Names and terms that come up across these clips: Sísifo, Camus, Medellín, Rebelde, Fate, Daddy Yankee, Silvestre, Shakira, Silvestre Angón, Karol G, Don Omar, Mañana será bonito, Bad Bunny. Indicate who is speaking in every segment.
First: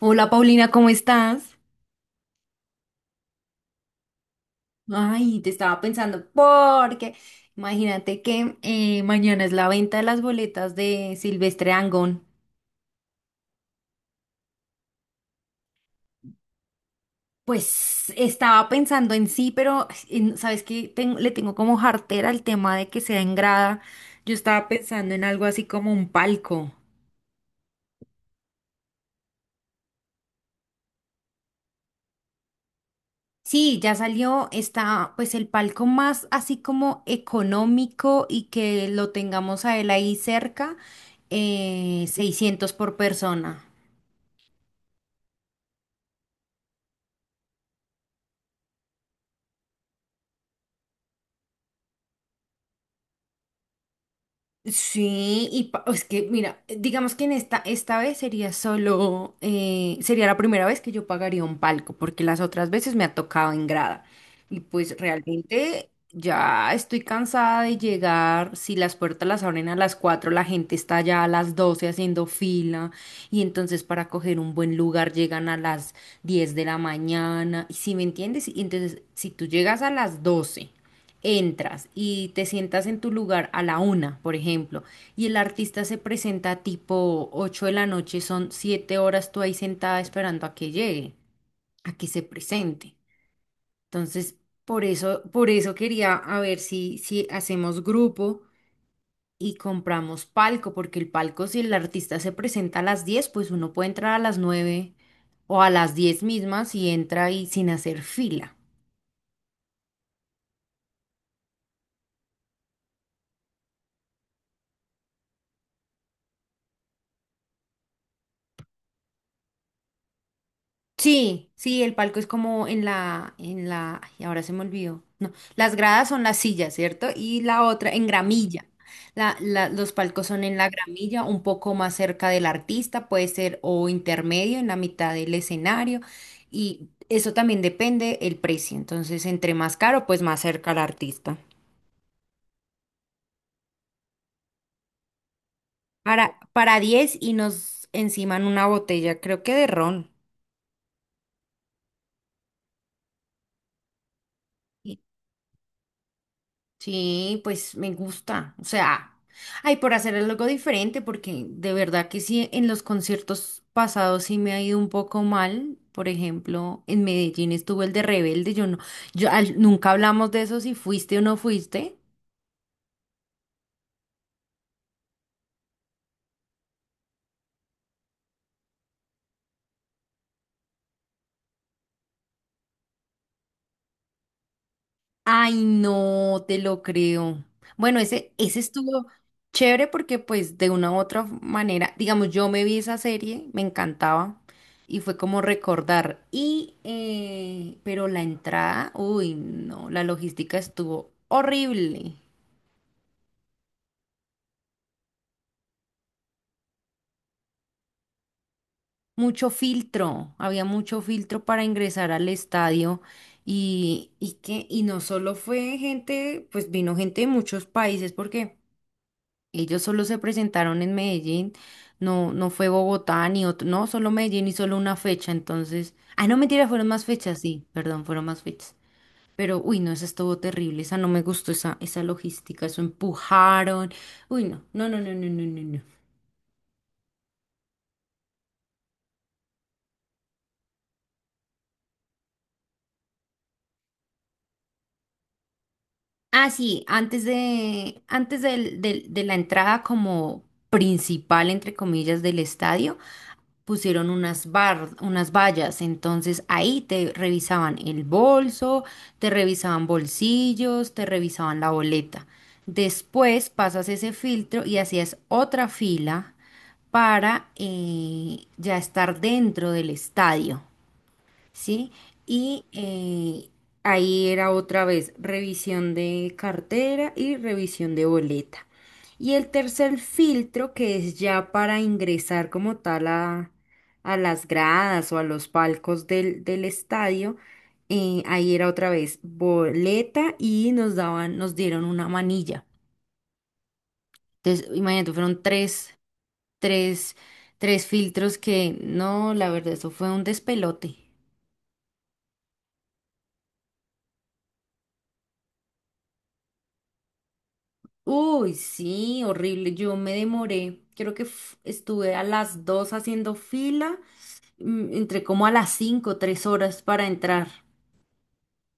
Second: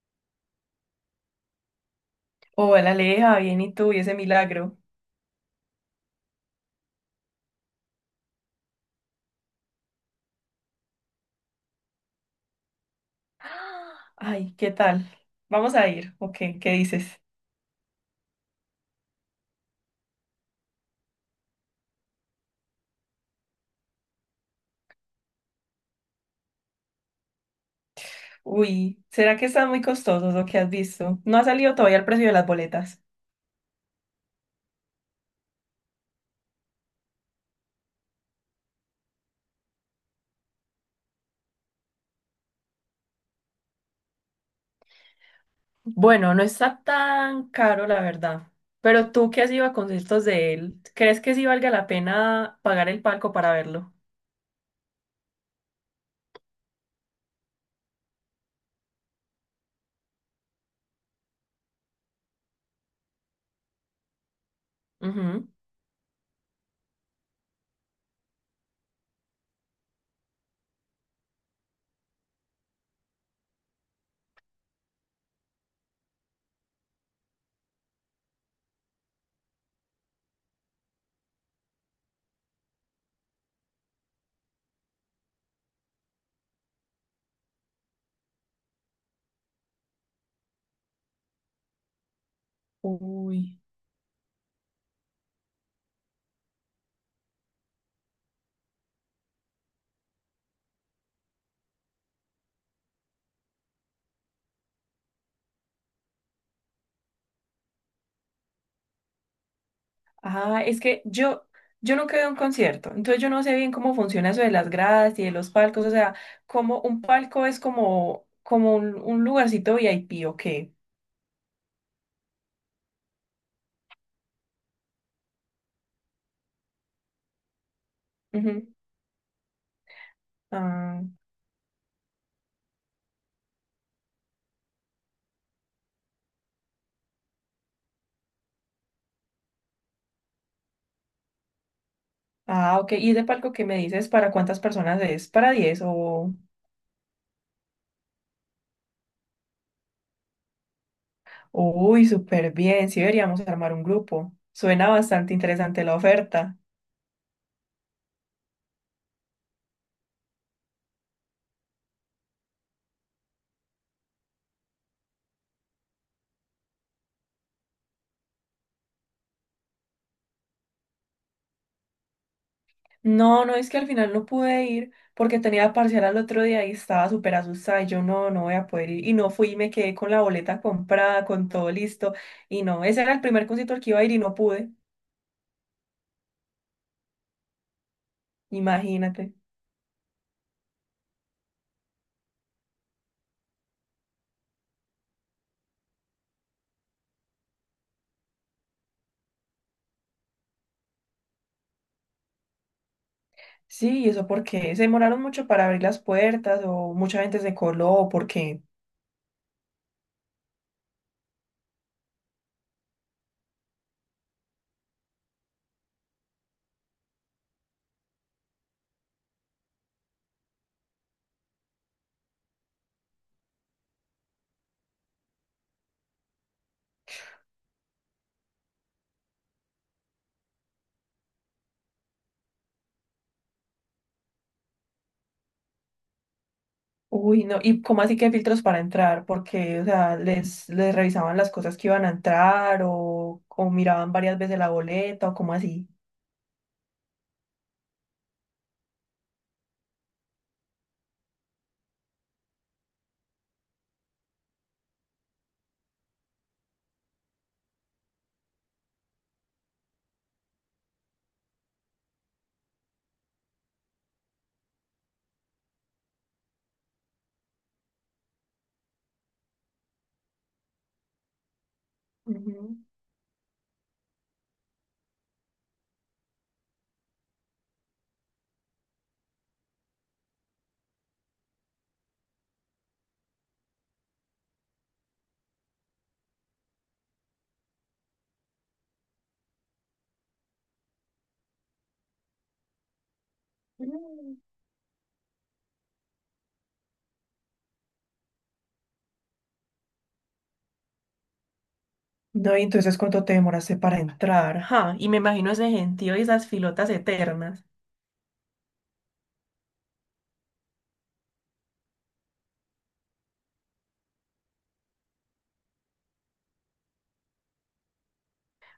Speaker 1: Hola Paulina, ¿cómo estás?
Speaker 2: Hola, Aleja, bien, ¿y tú? ¿Y ese milagro?
Speaker 1: Ay, te estaba pensando porque imagínate que mañana es la venta de las boletas de Silvestre Angón.
Speaker 2: Ay, ¿qué tal? ¿Vamos a ir? ¿O qué? ¿Qué dices?
Speaker 1: Pues estaba pensando en sí, pero sabes que le tengo como jartera el tema de que sea en grada. Yo estaba pensando en algo así como un palco.
Speaker 2: Uy, ¿será que están muy costosos lo que has visto? No ha salido todavía el precio de las boletas.
Speaker 1: Sí, ya salió, está pues el palco más así como económico y que lo tengamos a él ahí cerca, 600 por persona.
Speaker 2: Bueno, no está tan caro, la verdad. Pero tú que has ido a conciertos de él, ¿crees que sí valga la pena pagar el palco para verlo?
Speaker 1: Sí, y es que, mira, digamos que en esta vez sería solo, sería la primera vez que yo pagaría un palco, porque las otras veces me ha tocado en grada. Y pues
Speaker 2: Ujú.
Speaker 1: realmente ya estoy cansada de llegar, si las puertas las abren a las 4 la gente está ya a las 12 haciendo fila, y entonces para coger un buen lugar llegan a las 10 de la mañana, y si me entiendes, y entonces si tú llegas a las 12 entras y te sientas en tu lugar a la una, por ejemplo, y el artista se presenta tipo 8 de la noche, son siete horas tú ahí sentada esperando a que llegue, a que se presente.
Speaker 2: Uy.
Speaker 1: Entonces, por eso quería a ver si hacemos grupo y compramos palco, porque el palco, si el artista se presenta a las 10 pues uno puede entrar a las 9 o a las 10 mismas y entra ahí sin hacer fila.
Speaker 2: Ah, es que yo nunca he ido a un concierto, entonces yo no sé bien cómo funciona eso de las gradas y de los palcos, o sea, como un palco es como un lugarcito VIP, ¿o qué?
Speaker 1: Sí, sí, el palco es como en la, ay, ahora se me olvidó. No, las gradas son las sillas, ¿cierto? Y la otra en gramilla.
Speaker 2: Ujú.
Speaker 1: Los palcos son en la
Speaker 2: Ah,
Speaker 1: gramilla, un poco más cerca del artista, puede ser o intermedio, en la mitad del escenario. Y eso también depende el precio. Entonces, entre más caro, pues más cerca al artista.
Speaker 2: ah, ok, y ese palco que me dices, ¿para cuántas personas es? ¿Para diez o...
Speaker 1: Para 10 y nos enciman una botella, creo que de ron.
Speaker 2: Uy, súper bien, sí deberíamos armar un grupo, suena bastante interesante la oferta.
Speaker 1: Sí, pues me gusta. O sea, ay, por hacer algo diferente, porque de verdad que sí, en los conciertos pasados sí me ha ido un poco mal. Por ejemplo, en Medellín estuvo el de Rebelde. Yo no, yo nunca hablamos de eso si fuiste o no fuiste.
Speaker 2: No, no, es que al final no pude ir porque tenía parcial al otro día y estaba súper asustada y yo no, no voy a poder ir. Y no fui y me quedé con la boleta comprada, con todo listo. Y no, ese era el primer concierto al que iba a ir y no pude,
Speaker 1: Ay, no te lo creo. Bueno, ese estuvo
Speaker 2: imagínate.
Speaker 1: chévere porque pues de una u otra manera, digamos, yo me vi esa serie, me encantaba y fue como recordar. Y, pero la entrada, uy, no, la logística estuvo horrible.
Speaker 2: Sí, ¿y eso porque se demoraron mucho para abrir las puertas o mucha gente se coló o porque,
Speaker 1: Mucho filtro, había mucho filtro para ingresar al estadio y que no solo fue gente, pues vino gente de muchos países porque... Ellos solo se presentaron en Medellín, no, no fue Bogotá ni otro, no, solo Medellín y solo una fecha, entonces, ah, no, mentira, fueron más fechas, sí, perdón, fueron más fechas. Pero, uy, no, esa estuvo terrible, esa no me gustó, esa logística, eso empujaron, uy, no, no, no, no, no, no, no. no.
Speaker 2: uy, no, y cómo así que filtros para entrar, porque, o sea, les, revisaban las cosas que iban a entrar o miraban varias veces la boleta o cómo así.
Speaker 1: Ah, sí, antes de, antes del- del- de la entrada como principal, entre comillas, del estadio, pusieron unas vallas, entonces ahí te revisaban el bolso, te revisaban bolsillos, te revisaban la boleta. Después pasas ese filtro y hacías otra fila para ya estar dentro del estadio. ¿Sí? Y ahí era otra vez revisión de cartera y revisión de boleta. Y el tercer filtro, que es ya para ingresar como tal a las gradas o a los palcos del estadio, ahí era otra vez boleta y nos dieron una manilla.
Speaker 2: Ujú.
Speaker 1: Entonces, imagínate, fueron tres, tres filtros que, no, la verdad, eso fue un despelote.
Speaker 2: No, y entonces cuánto te demoraste para entrar. Ajá, y me imagino ese gentío y esas filotas eternas.
Speaker 1: Uy, sí, horrible. Yo me demoré. Creo que estuve a las 2 haciendo fila. Entré como a las 5, 3 horas para entrar.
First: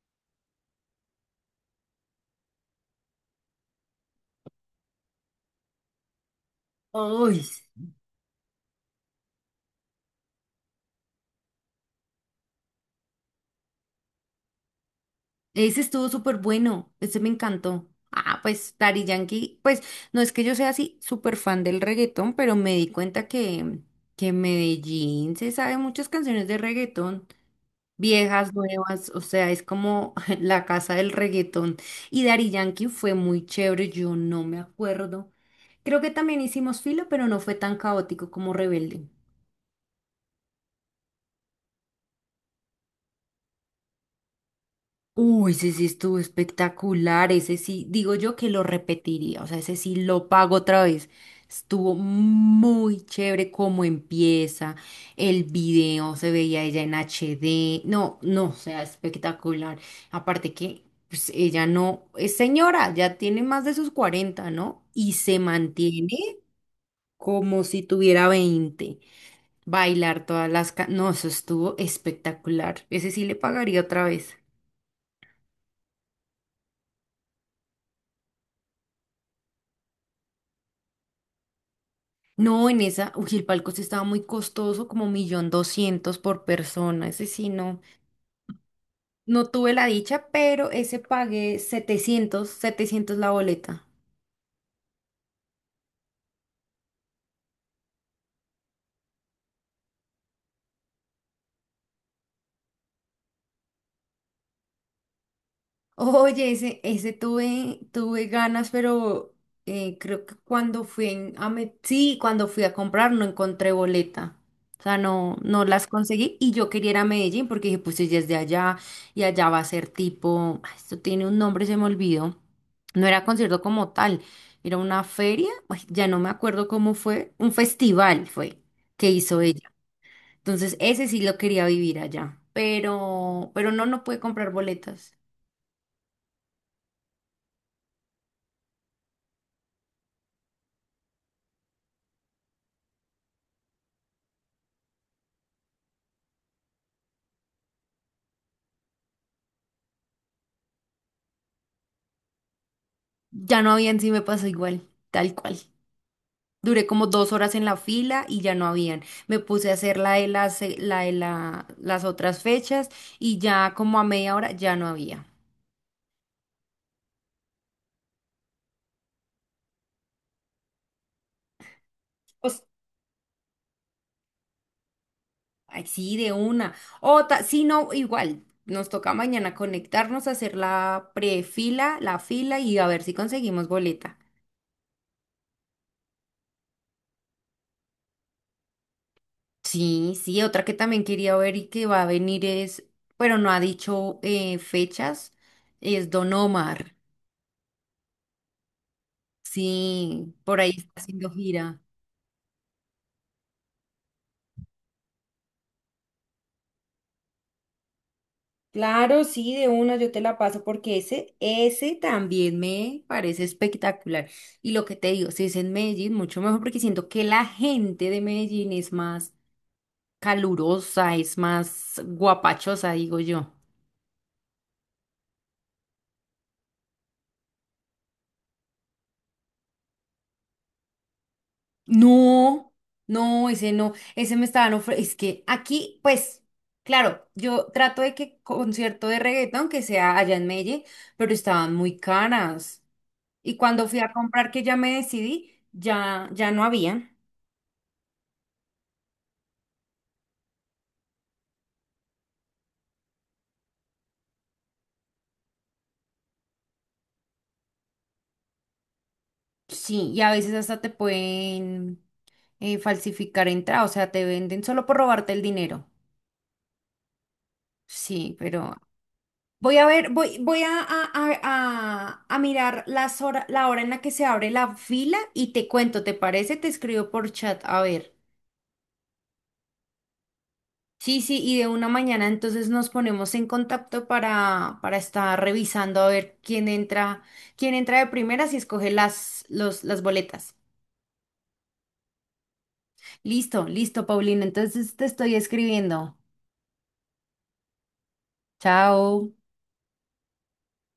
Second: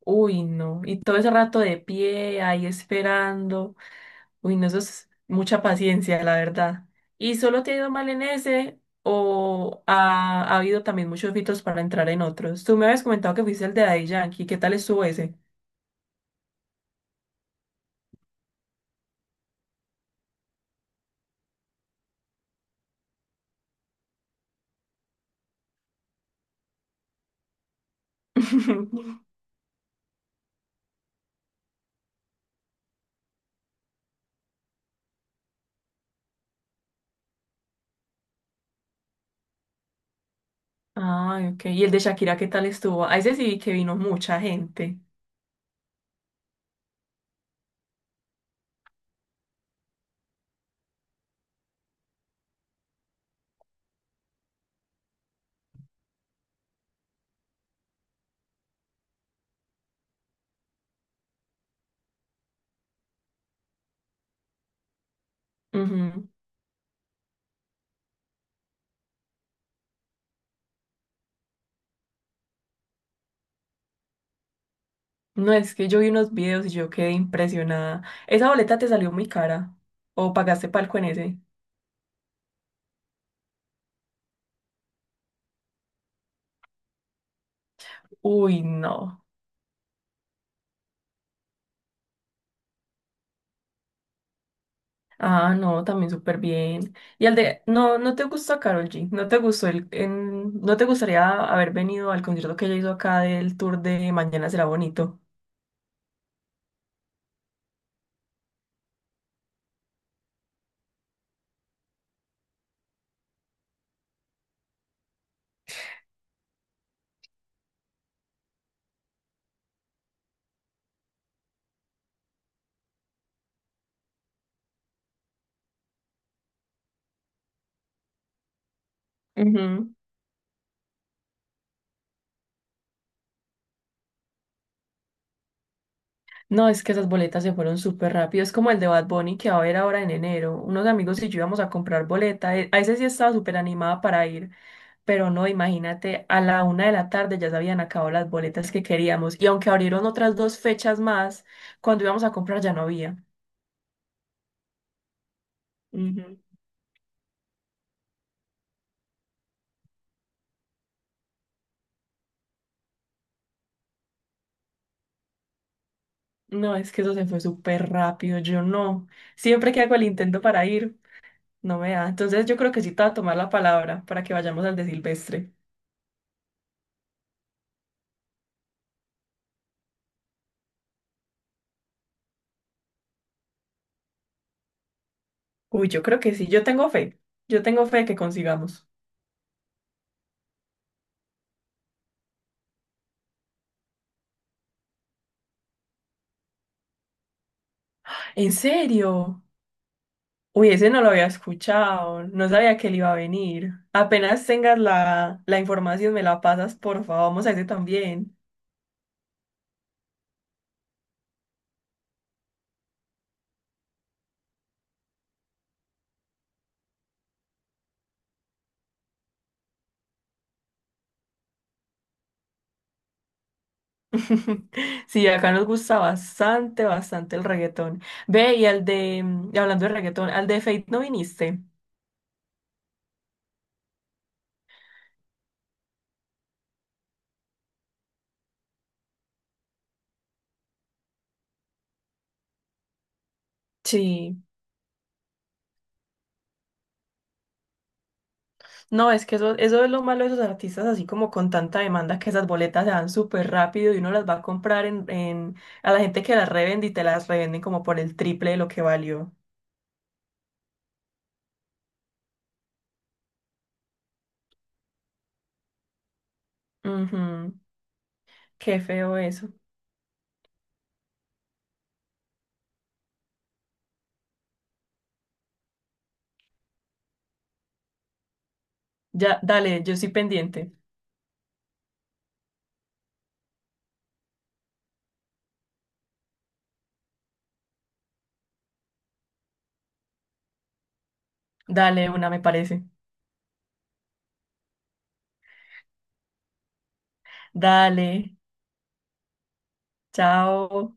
Speaker 2: Uy, no. Y todo ese rato de pie, ahí esperando. Uy, no, eso es mucha paciencia, la verdad. ¿Y
Speaker 1: Uy,
Speaker 2: solo te ha ido mal en ese o ha habido también muchos filtros para entrar en otros? Tú me habías comentado que fuiste el de Daddy Yankee. ¿Qué tal estuvo ese?
Speaker 1: ese estuvo súper bueno. Ese me encantó. Ah, pues Daddy Yankee. Pues no es que yo sea así súper fan del reggaetón, pero me di cuenta que en Medellín se sabe muchas canciones de reggaetón. Viejas, nuevas, o sea, es como la casa del reggaetón. Y Daddy Yankee fue muy chévere, yo no me acuerdo. Creo que también hicimos filo, pero no fue tan caótico como Rebelde.
Speaker 2: Ah, ok. ¿Y el de Shakira qué tal estuvo? A ese sí vi que vino mucha gente.
Speaker 1: Uy, ese sí estuvo espectacular, ese sí, digo yo que lo repetiría, o sea, ese sí lo pago otra vez. Estuvo muy chévere cómo empieza, el video se veía ella en HD, no, no, o sea, espectacular. Aparte que pues, ella no es señora, ya tiene más de sus 40, ¿no? Y se mantiene como si tuviera 20. Bailar todas las... No, eso estuvo espectacular, ese sí le pagaría otra vez.
Speaker 2: No, es que yo vi unos videos y yo quedé impresionada. Esa boleta te salió muy cara. ¿O pagaste palco en ese?
Speaker 1: No, en esa, uy, el palco sí estaba muy costoso, como millón doscientos por persona. Ese sí, no,
Speaker 2: Uy, no.
Speaker 1: no tuve la dicha, pero ese pagué 700 la boleta.
Speaker 2: Ah, no, también súper bien. Y al de, no, no te gustó Karol G, no te gustó no te gustaría haber venido al concierto que ella hizo acá del tour de Mañana será bonito.
Speaker 1: Oye, ese tuve ganas, pero creo que cuando fui en- a me- sí, cuando fui a comprar no encontré boleta. O sea, no, no las conseguí y yo quería ir a Medellín porque dije, pues ella es de allá y allá va a ser tipo, ay, esto tiene un nombre, se me olvidó. No era concierto como tal, era una feria, ay, ya no me acuerdo cómo fue, un festival fue que hizo ella.
Speaker 2: Ujú.
Speaker 1: Entonces, ese sí lo quería vivir allá, pero, no pude comprar boletas.
Speaker 2: No, es que esas boletas se fueron súper rápido. Es como el de Bad Bunny que va a haber ahora en enero. Unos amigos y yo íbamos a comprar boleta. A ese sí estaba súper animada para ir. Pero no, imagínate, a la una de la tarde ya se habían acabado las boletas que queríamos. Y aunque abrieron otras dos fechas más, cuando íbamos a comprar ya no había.
Speaker 1: Ya no habían, sí me pasó igual, tal cual.
Speaker 2: Ujú.
Speaker 1: Duré como dos horas en la fila y ya no habían. Me puse a hacer la de las, las otras fechas y ya como a media hora ya no había.
Speaker 2: No, es que eso se fue súper rápido. Yo no. Siempre que hago el intento para ir, no me da. Entonces yo
Speaker 1: Pues,
Speaker 2: creo que sí te voy a tomar la palabra para que vayamos al de Silvestre.
Speaker 1: ay, sí, de una. Otra, sí, no, igual. Nos toca mañana conectarnos, hacer la prefila, la fila y a ver si conseguimos boleta.
Speaker 2: Uy, yo creo que sí. Yo tengo fe. Yo tengo fe que consigamos.
Speaker 1: Sí, sí, otra que también quería ver y que va a venir es, pero no ha dicho fechas, es Don Omar.
Speaker 2: ¿En serio?
Speaker 1: Sí, por
Speaker 2: Uy,
Speaker 1: ahí
Speaker 2: ese
Speaker 1: está
Speaker 2: no lo había
Speaker 1: haciendo gira.
Speaker 2: escuchado, no sabía que él iba a venir. Apenas tengas la información, me la pasas, por favor, vamos a ese también.
Speaker 1: Claro, sí, de una yo te la paso porque ese también me parece espectacular. Y lo que te digo, si es en Medellín, mucho mejor porque siento que la gente de Medellín es más calurosa, es más guapachosa, digo yo.
Speaker 2: Sí, acá nos gusta bastante, bastante el reggaetón. Ve, y al de, hablando de reggaetón, al de Fate no viniste.
Speaker 1: No, no, ese no, ese me estaban ofreciendo. Es que aquí, pues, claro, yo trato de que concierto de reggaetón que sea allá en Medellín, pero estaban muy caras. Y cuando fui a
Speaker 2: Sí,
Speaker 1: comprar, que ya me decidí, ya, ya no había.
Speaker 2: no, es que eso es lo malo de esos artistas, así como con tanta demanda que esas boletas se dan súper rápido y uno las va a comprar a la gente que las revende y te las revenden como por el triple de lo que valió.
Speaker 1: Sí, y a veces hasta te pueden falsificar entrada, o sea, te venden solo por robarte el dinero.
Speaker 2: Ujú.
Speaker 1: Sí, pero
Speaker 2: Qué feo eso.
Speaker 1: voy a ver, voy, voy a mirar las la hora en la que se abre la fila y te cuento, ¿te parece? Te escribo por chat, a ver.
Speaker 2: Ya, dale, yo estoy pendiente.
Speaker 1: Sí, sí, y de una mañana entonces nos ponemos en contacto para estar revisando a ver quién entra de primeras y escoge las boletas.
Speaker 2: Dale, una me parece.
Speaker 1: Listo, listo, Paulina. Entonces te estoy escribiendo.
Speaker 2: Dale,
Speaker 1: Chao.
Speaker 2: chao.